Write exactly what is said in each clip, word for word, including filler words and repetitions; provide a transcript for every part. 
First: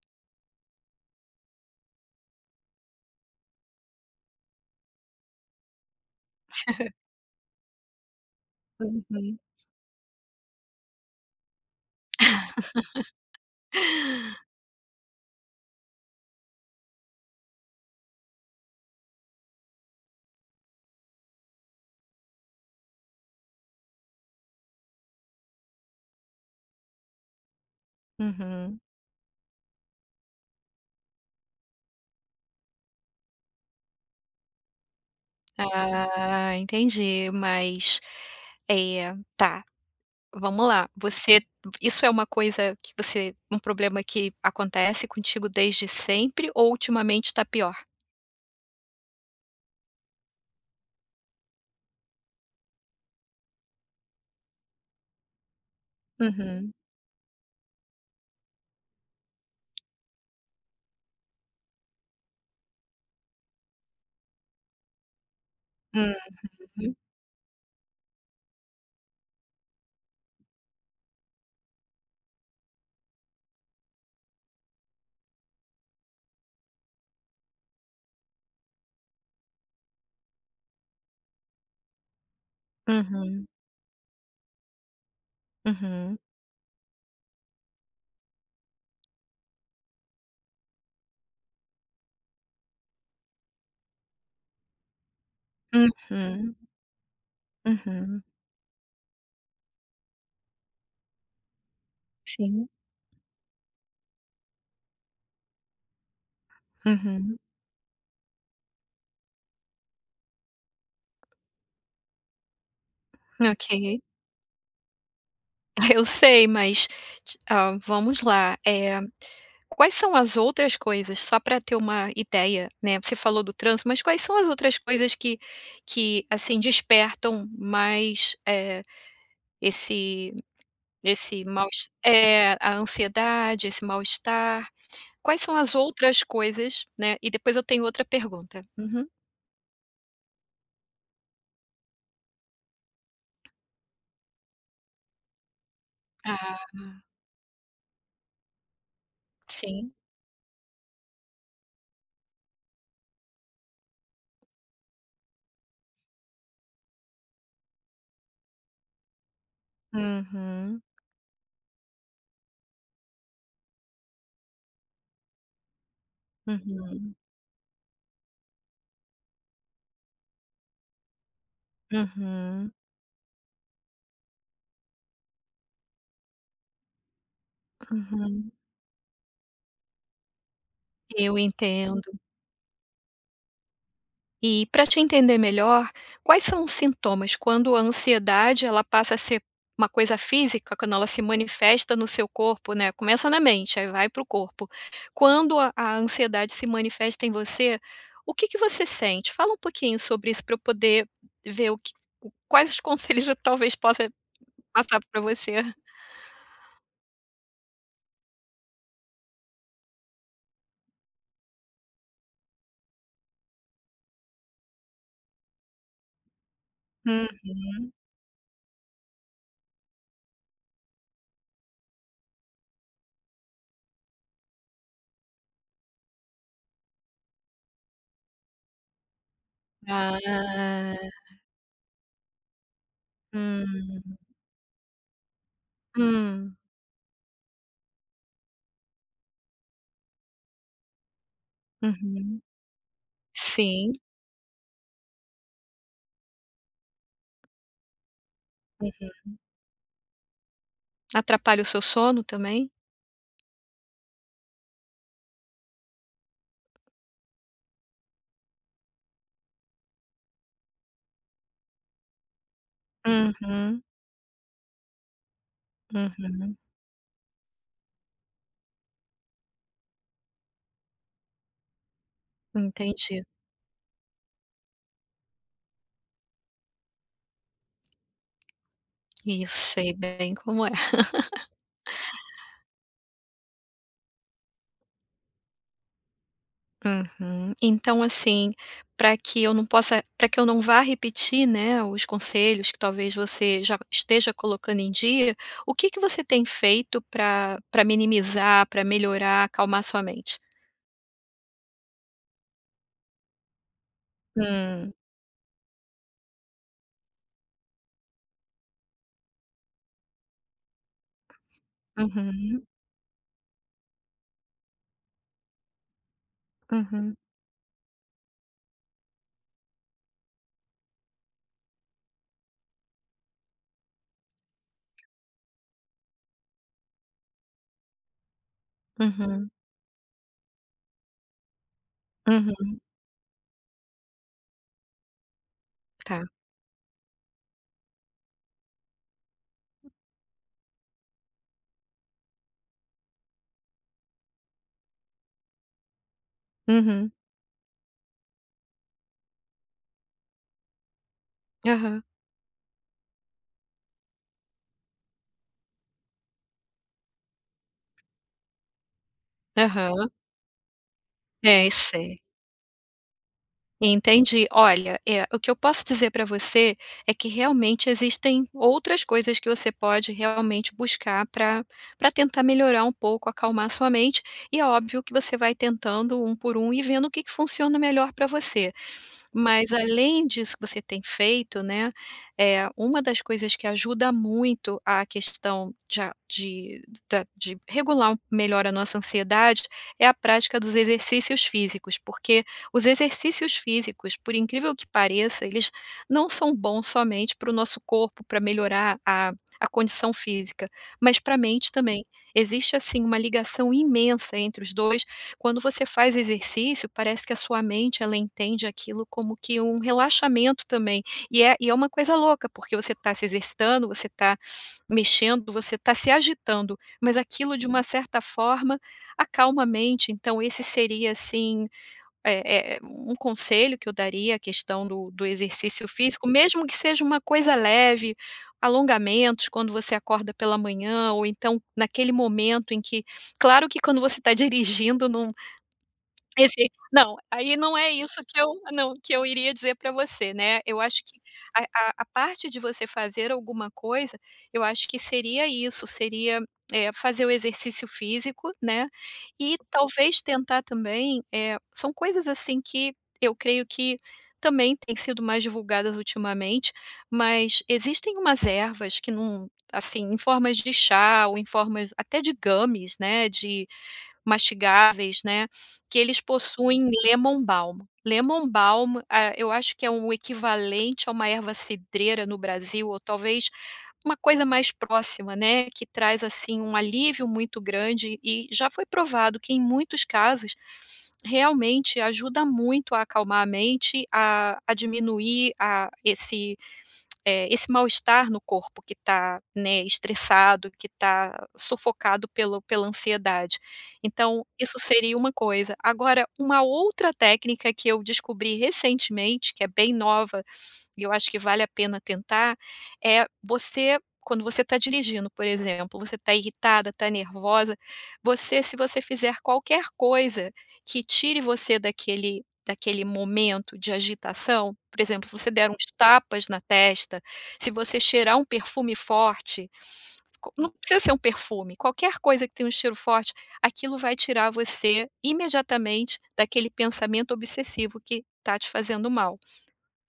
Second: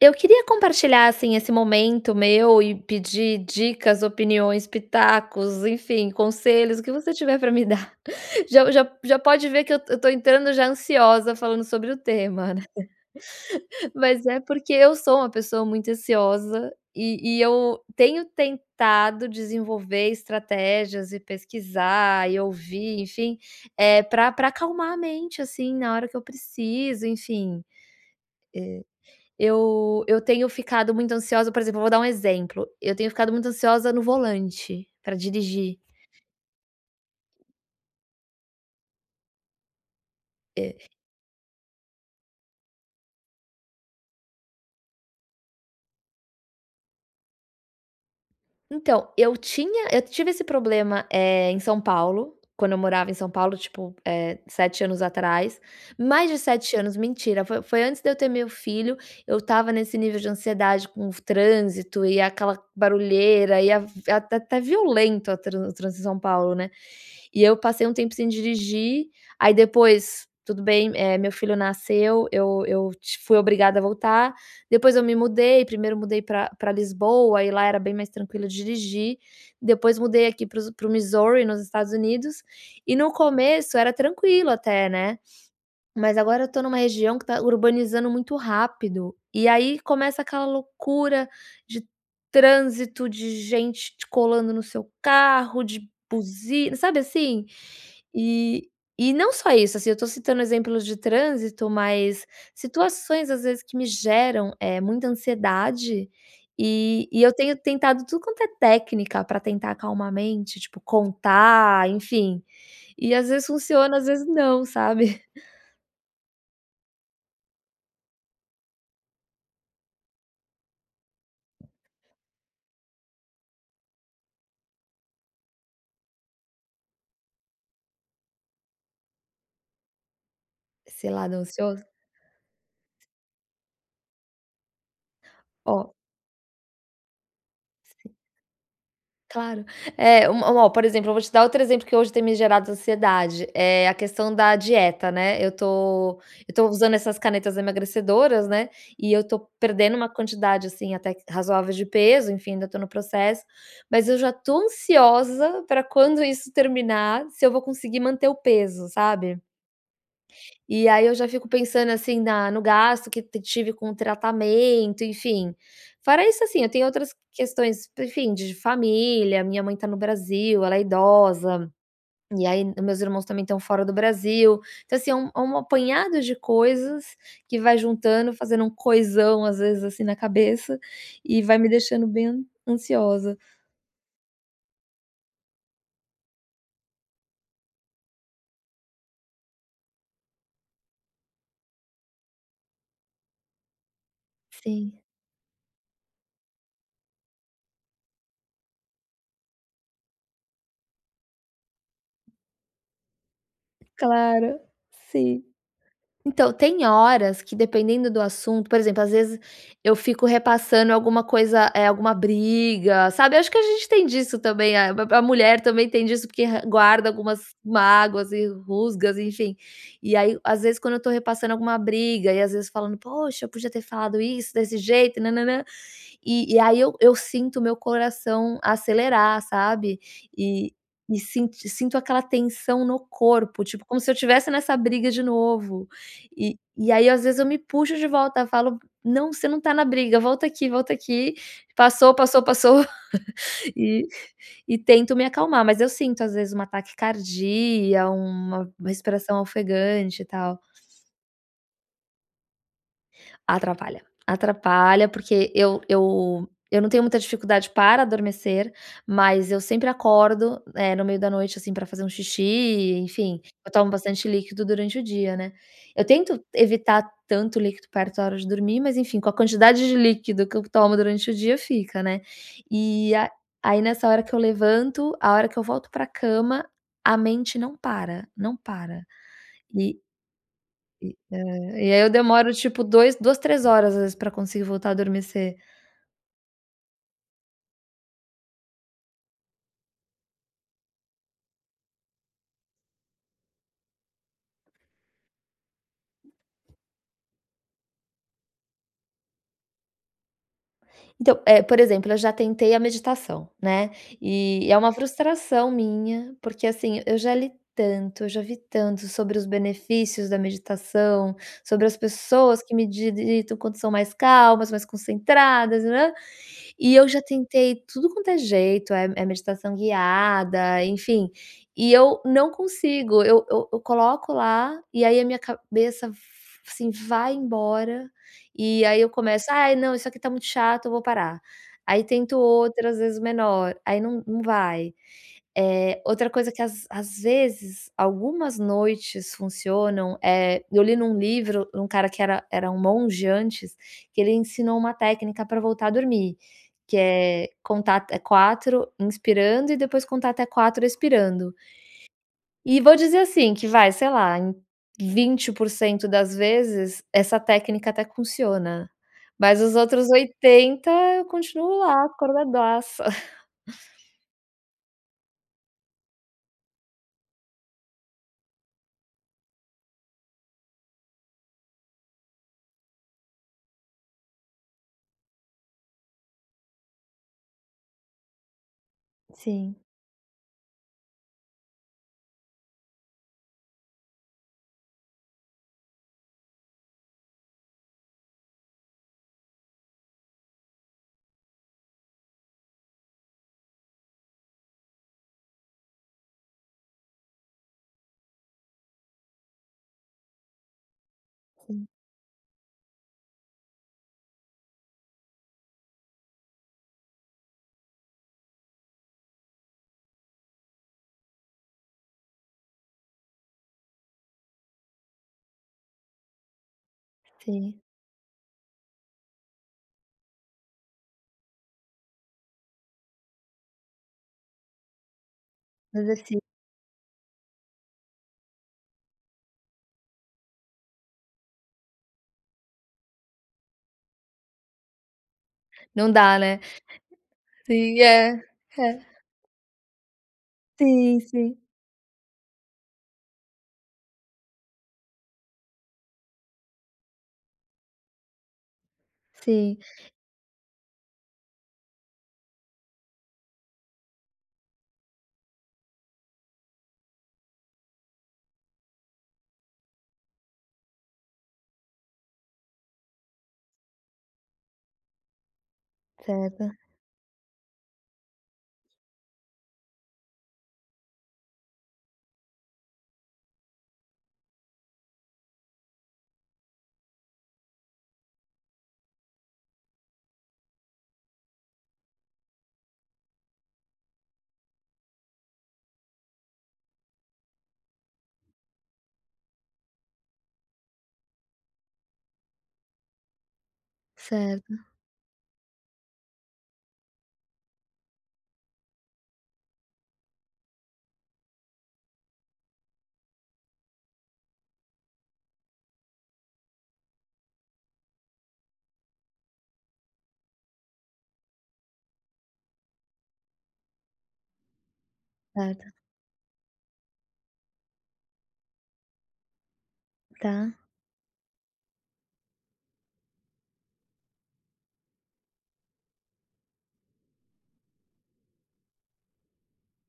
Eu queria compartilhar, assim, esse momento meu e pedir dicas, opiniões, pitacos, enfim, conselhos o que você tiver pra me dar, já já já Uhum. pode ver que eu eu estou entrando já ansiosa falando sobre o tema, né? Mas é porque eu sou uma pessoa muito ansiosa e e eu tenho tentado desenvolver estratégias e pesquisar e ouvir, enfim, eh, pra pra acalmar a mente assim na hora que eu preciso, enfim. Uhum. Eh, eu eu tenho ficado muito ansiosa, por exemplo eu vou dar um exemplo: Eu tenho ficado muito ansiosa no volante, pra dirigir. Ah, entendi, mas é tá. Vamos É. lá. Você isso é uma coisa que você um problema que acontece contigo desde sempre ou ultimamente tá pior? Então eu tinha eu tive esse problema, eh, em São Paulo, quando eu morava em São Paulo, tipo, eh, sete anos atrás, mais de Uhum. sete anos mentira, foi foi antes de eu ter meu filho. Eu estava nesse nível de ansiedade, com o f trânsito e aquela barulheira e até violento a tran o trânsito em Hum. São Paulo, né? Uhum. E eu passei um tempo sem dirigir. Aí depois, tudo bem, eh, meu filho nasceu, eu eu t fui obrigada a voltar. Depois eu me mudei, primeiro mudei pra pra Lisboa, e lá era bem mais tranquilo dirigir. Depois mudei aqui para os para o Missouri, nos Estados Unidos, e no Uhum. começo era tranquilo até, né? Mas Uhum. agora eu tô numa região que tá urbanizando muito rápido. E aí começa aquela loucura de trânsito, de gente colando no seu carro de Uhum. buzina, sabe, assim? Uhum. E e não só isso, assim, eu tô citando exemplos de trânsito, mas Sim. situações às vezes que me geram, eh, muita ansiedade e e eu Uhum. tenho tentado tudo quanto é técnica pra tentar acalmar a mente, tipo contar, enfim, e às vezes funciona, OK. às vezes não, sabe? Ah, eu sei, mas, ah, vamos lá. Eh, quais são as outras coisas só pra ter uma ideia, né? Você falou do trânsito, mas quais são as outras coisas que que assim despertam mais, eh, esse Esse lado esse mal ansioso. es é a ansiedade, esse mal-estar. Quais são as Ó. outras coisas, né? E depois eu tenho outra [unintelligible] pergunta. Uhum. Claro. É uma um por exemplo, eu vou te dar outro exemplo, que hoje tem me gerado ansiedade. É a questão da dieta, né? Eu tô eu Tá. tô usando essas canetas emagrecedoras, né? E eu tô Sim. perdendo uma quantidade, assim, até razoável de peso enfim, ainda tô no processo, mas eu já tô ansiosa pra quando isso terminar, se eu vou conseguir manter o peso, sabe? Uhum. E aí eu já fico pensando assim na no gasto que eu tive com o tratamento, enfim. Fora isso, assim, eu tenho outras Uhum. questões, enfim, de família, a minha mãe tá no Brasil, ela é idosa, e aí Uhum. os meus irmãos também estão fora do Brasil. Então assim é um é um apanhado de coisas que vai juntando, Uhum. fazendo um coisão, às vezes assim na cabeça Eu e vai me deixando entendo. bem ansiosa. E pra te entender melhor, quais são os sintomas quando a ansiedade ela passa a ser uma coisa física, quando ela se manifesta no seu corpo, né. Começa na mente, aí vai para o corpo. Sim. Quando a a ansiedade se manifesta em você, o que que você sente? Fala um pouquinho sobre isso para eu poder ver o que quais os conselhos eu talvez possa Claro, passar para sim, você. então tem horas que dependendo do assunto, por exemplo, às vezes, eu fico repassando alguma coisa, eh, alguma briga, sabe. Acho que a gente tem disso também. Ah, a mulher também tem disso porque guarda algumas Uhum. mágoas e rusgas, enfim, e aí, às vezes, quando eu estou repassando alguma briga e às vezes falando: "Poxa, eu podia ter falado isso desse jeito na na na" E e aí eu eu sinto o meu coração acelerar, sabe, eh, Ah. e sinto sinto aquela tensão no corpo, tipo como Hum. se eu tivesse nessa briga de novo e Hum. e aí às vezes eu me puxo de volta, falo: "Não, você não tá na briga, volta aqui, volta aqui, passou, Uhum, passou, passou." sim. E e tento me acalmar, mas eu sinto às vezes uma taquicardia, uma Uhum. respiração ofegante e tal. Atrapalha o seu sono também? Atrapalha, atrapalha porque eu eu eu não tenho muita dificuldade para adormecer, mas eu sempre acordo, eh, no meio da noite, assim, para fazer um xixi e enfim, eu Uhum. tomo bastante líquido durante o dia, né. Eu tento Uhum. evitar tanto líquido perto da hora de dormir, mas enfim, com a quantidade de líquido que eu tomo durante o dia fica, né. E Entendi. a aí nessa hora que eu levanto a hora que eu volto para a cama, a mente não para, não para E eu sei e bem como é. E, é, e aí eu demoro tipo dois duas, três horas às vezes para conseguir voltar a adormecer. Uhum. Então, assim, pra que eu não possa pra que eu não vá repetir, né, os conselhos que talvez você já esteja colocando em dia, o que que você tem feito pra pra minimizar, pra melhorar, acalmar a sua mente? Então, eh, por exemplo, eu já tentei a meditação, né, e é uma Hum. frustração minha, porque, assim, eu já li tanto, eu já vi tanto sobre os benefícios da meditação, sobre as pessoas Uhum. que mediditam quando são mais calmas, mais concentradas, [unintelligible] e eu Uhum. já tentei tudo quanto é jeito, eh, é meditação guiada, enfim, e eu não consigo, eu eu eu coloco lá e aí a minha cabeça f assim, vai embora e aí eu começo: Uhum. "Ai não, isso aqui tá muito chato, eu vou parar", aí tento Uhum. outra as vezes menor, aí não não vai. Eh, Tá. outra coisa que às às vezes algumas noites funcionam, eh, eu li num livro, um cara que era era um monge antes, que ele ensinou uma técnica para voltar a dormir, que Uhum. é contar até quatro inspirando e depois contar até quatro expirando. Aham. E vou dizer assim que, vai, sei lá, em vinte% das vezes essa técnica até funciona, mas os outros Aham. oitenta eu É, eu continuo lá sei. acordadaça. Entendi. Olha, é, o que eu posso dizer pra você é que realmente existem outras coisas que você pode realmente buscar pra pra tentar melhorar um pouco, acalmar a sua mente, e é óbvio que você vai tentando um por um e vendo o que que funciona melhor pra você, mas Sim. além disso que você tem feito, né, eh, uma das coisas que ajuda muito a questão de a de da de regular um melhor a nossa ansiedade, é a prática dos exercícios físicos, porque os exercícios físicos, por incrível que pareça, eles não são bons somente para o nosso corpo pra melhorar a a condição física, mas para a mente Sim. também. Existe, assim, uma ligação imensa entre os dois, quando você faz exercício, parece que a sua mente ela entende aquilo como que um relaxamento também e é e é uma coisa louca, porque você tá se exercitando, você tá mexendo, você tá se agitando, mas aquilo, de Sim. uma certa forma, acalma a mente, então esse seria assim é é um conselho que eu daria, a questão do do exercício Mas físico, assim mesmo que seja uma coisa leve, alongamentos quando você acorda pela manhã, ou então naquele momento em que claro que quando você tá dirigindo num Não dá, né? esse não, aí não é Sim isso é, que eu não, é. que eu iria dizer para você, né, eu acho Sim, que sim. a a a parte de você fazer alguma coisa, eu acho que seria isso, seria, eh, fazer o exercício físico, né. E Sim. talvez tentar também, eh, são coisas assim que eu creio que também têm sido mais divulgadas ultimamente, mas existem umas ervas que num assim, em formas de chá ou em formas até de gummies, né, de mastigáveis, né, que eles Certo. possuem lemon balm, lemon balm, ah, eu acho que é um equivalente a uma erva cidreira no Brasil, ou talvez uma coisa mais próxima, né, que traz assim um alívio muito grande e já foi provado que em muitos casos realmente ajuda muito a acalmar a mente, a a diminuir a esse, eh, esse mal-estar no corpo que tá, né, estressado, que tá sufocado pelo pela ansiedade, então Certo. isso seria uma coisa, agora, uma outra técnica que eu descobri recentemente, que é bem nova e eu acho que vale a pena tentar, é você quando você tá dirigindo, por exemplo, você tá irritada, tá nervosa, você se você fizer qualquer coisa que tire você daquele daquele momento de agitação, por exemplo, se você der uns Certo. tapas na testa, se você cheirar um perfume forte, não Tá. precisa ser um perfume, qualquer coisa que tem um estilo forte, aquilo vai tirar você imediatamente daquele pensamento obsessivo que tá te fazendo mal.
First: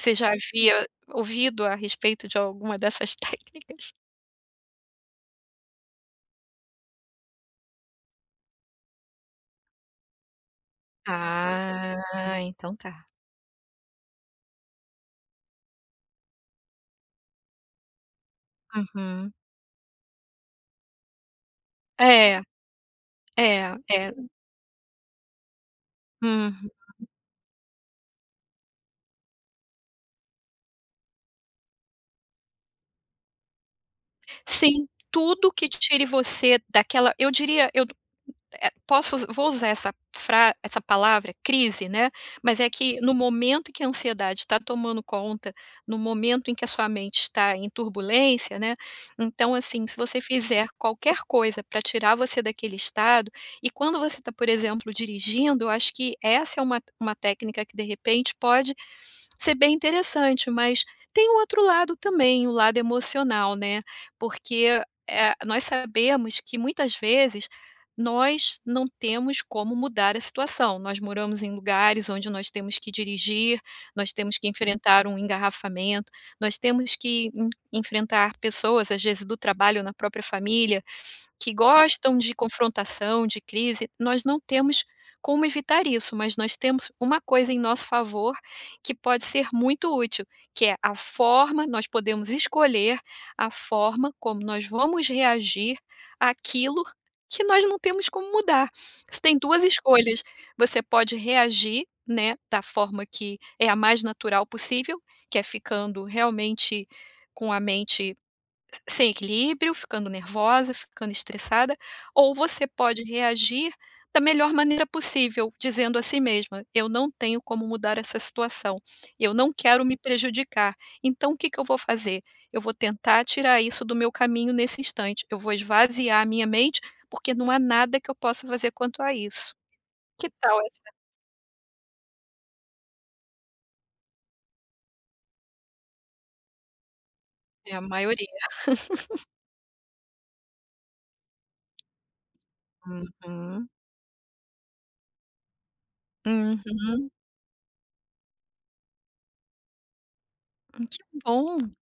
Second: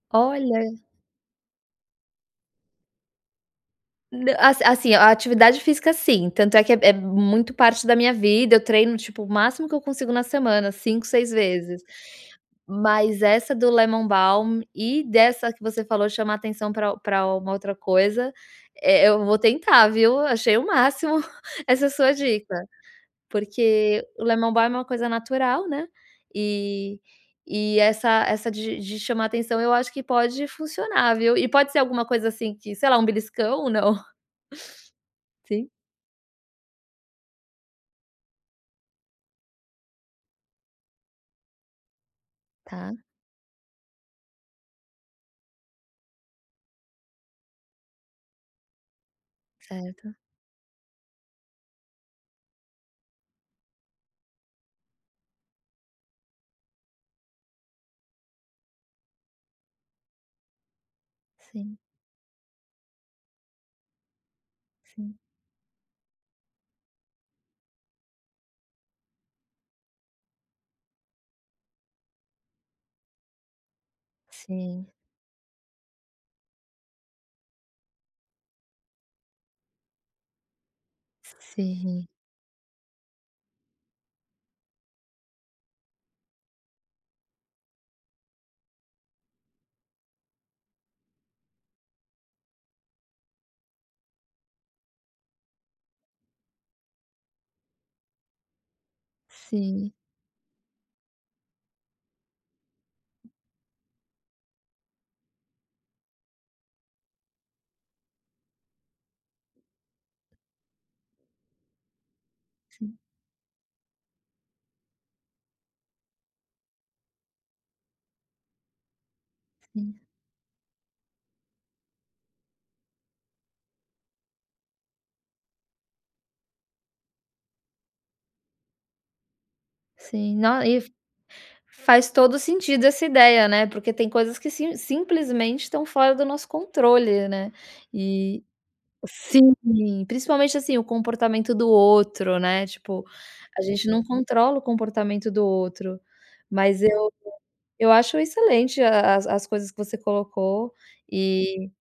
Você já Olha! havia ouvido a respeito de alguma dessas técnicas? Na as assim, a atividade física sim, tanto é que é é muito parte da minha vida, eu treino tipo o máximo que eu consigo na semana, cinco, seis vezes, Ah, então tá. mas essa do lemon balm e dessa que você falou de chamar atenção pra pra uma outra coisa, eh, eu Uhum. vou tentar, viu, achei o máximo essa sua É. dica, É, porque é. o lemon balm é uma coisa natural, né, Uhum. e e essa essa de de chamar a atenção, eu acho que pode funcionar, viu, e pode ser alguma coisa assim, que sei lá, um beliscão ou não? Sim, tudo que Sim. tire você daquela eu diria, eu eh, posso vou usar essa fra essa palavra: crise, né, mas é Tá. que no momento em que a ansiedade tá tomando conta, no momento em que a sua mente está em turbulência, né, então, assim, se Certo. você fizer qualquer coisa pra tirar você daquele estado e quando você tá, por exemplo, dirigindo, eu acho que essa é uma te uma técnica que de repente pode ser bem interessante, mas tem um outro Sim. lado também, o lado emocional, né, porque, Sim. eh, nós sabemos que muitas vezes nós não temos como mudar a situação, nós moramos em lugares onde nós temos que dirigir, nós temos que Sim. enfrentar um engarrafamento, nós temos que en enfrentar pessoas, às vezes do trabalho ou na própria família, que Sim. gostam de confrontação, de crise. Nós não temos como evitar isso, mas nós temos uma coisa em nosso favor, que pode ser muito útil, que é a forma nós podemos escolher a forma como nós vamos reagir àquilo que nós não temos como mudar. Você tem duas Sim. escolhas, você pode reagir, né, da forma que é a mais natural possível, que é ficando realmente com a mente sem equilíbrio, ficando nervosa, ficando estressada, ou você Sim. pode reagir da melhor maneira possível, dizendo a si mesma: "Eu não tenho como mudar essa situação, eu não quero me Sim. prejudicar, então, o que que eu vou fazer? Eu vou tentar tirar isso do meu caminho nesse instante. Eu vou esvaziar a minha mente, porque não há nada que eu possa fazer quanto a isso". Que Sim, tal não e essa f faz todo o sentido essa ideia, né, porque tem coisas que sim simplesmente estão fora do nosso controle, né, É a maioria. e, sim. Principalmente assim, o comportamento do outro, né, tipo, a Uhum. gente não controla o comportamento do outro, mas Uhum. eu eu acho excelente a as as coisas que você colocou Hum, que e, bom.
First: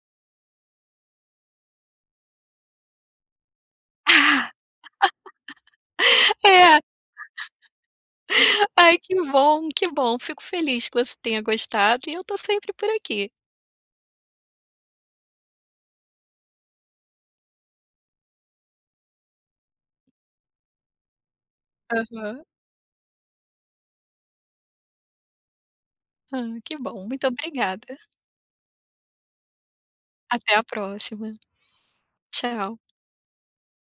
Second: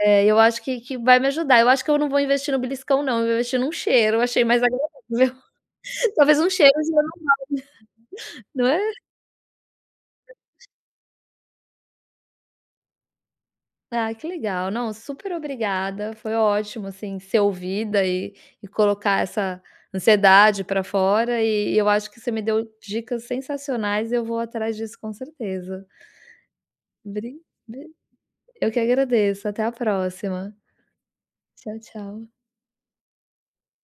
eh, eu acho que que vai me ajudar, eu acho que eu não vou investir no beliscão não eu vou investir num cheiro. eu achei mais agradável, talvez um cheiro É. já resolve. Não é? Ai que bom, que bom! Fico [unintelligible] feliz que você tenha gostado e eu estou sempre por aqui. Ah, que legal, não super obrigada, foi ótimo, assim, ser ouvida e e colocar essa ansiedade pra fora, e eu acho que você me Aham. deu dicas sensacionais e eu vou atrás disso, com certeza. Ah, que bom, muito Bri obrigada. b eu que agradeço até a próxima. Até a próxima. Tchau, tchau. Tchau.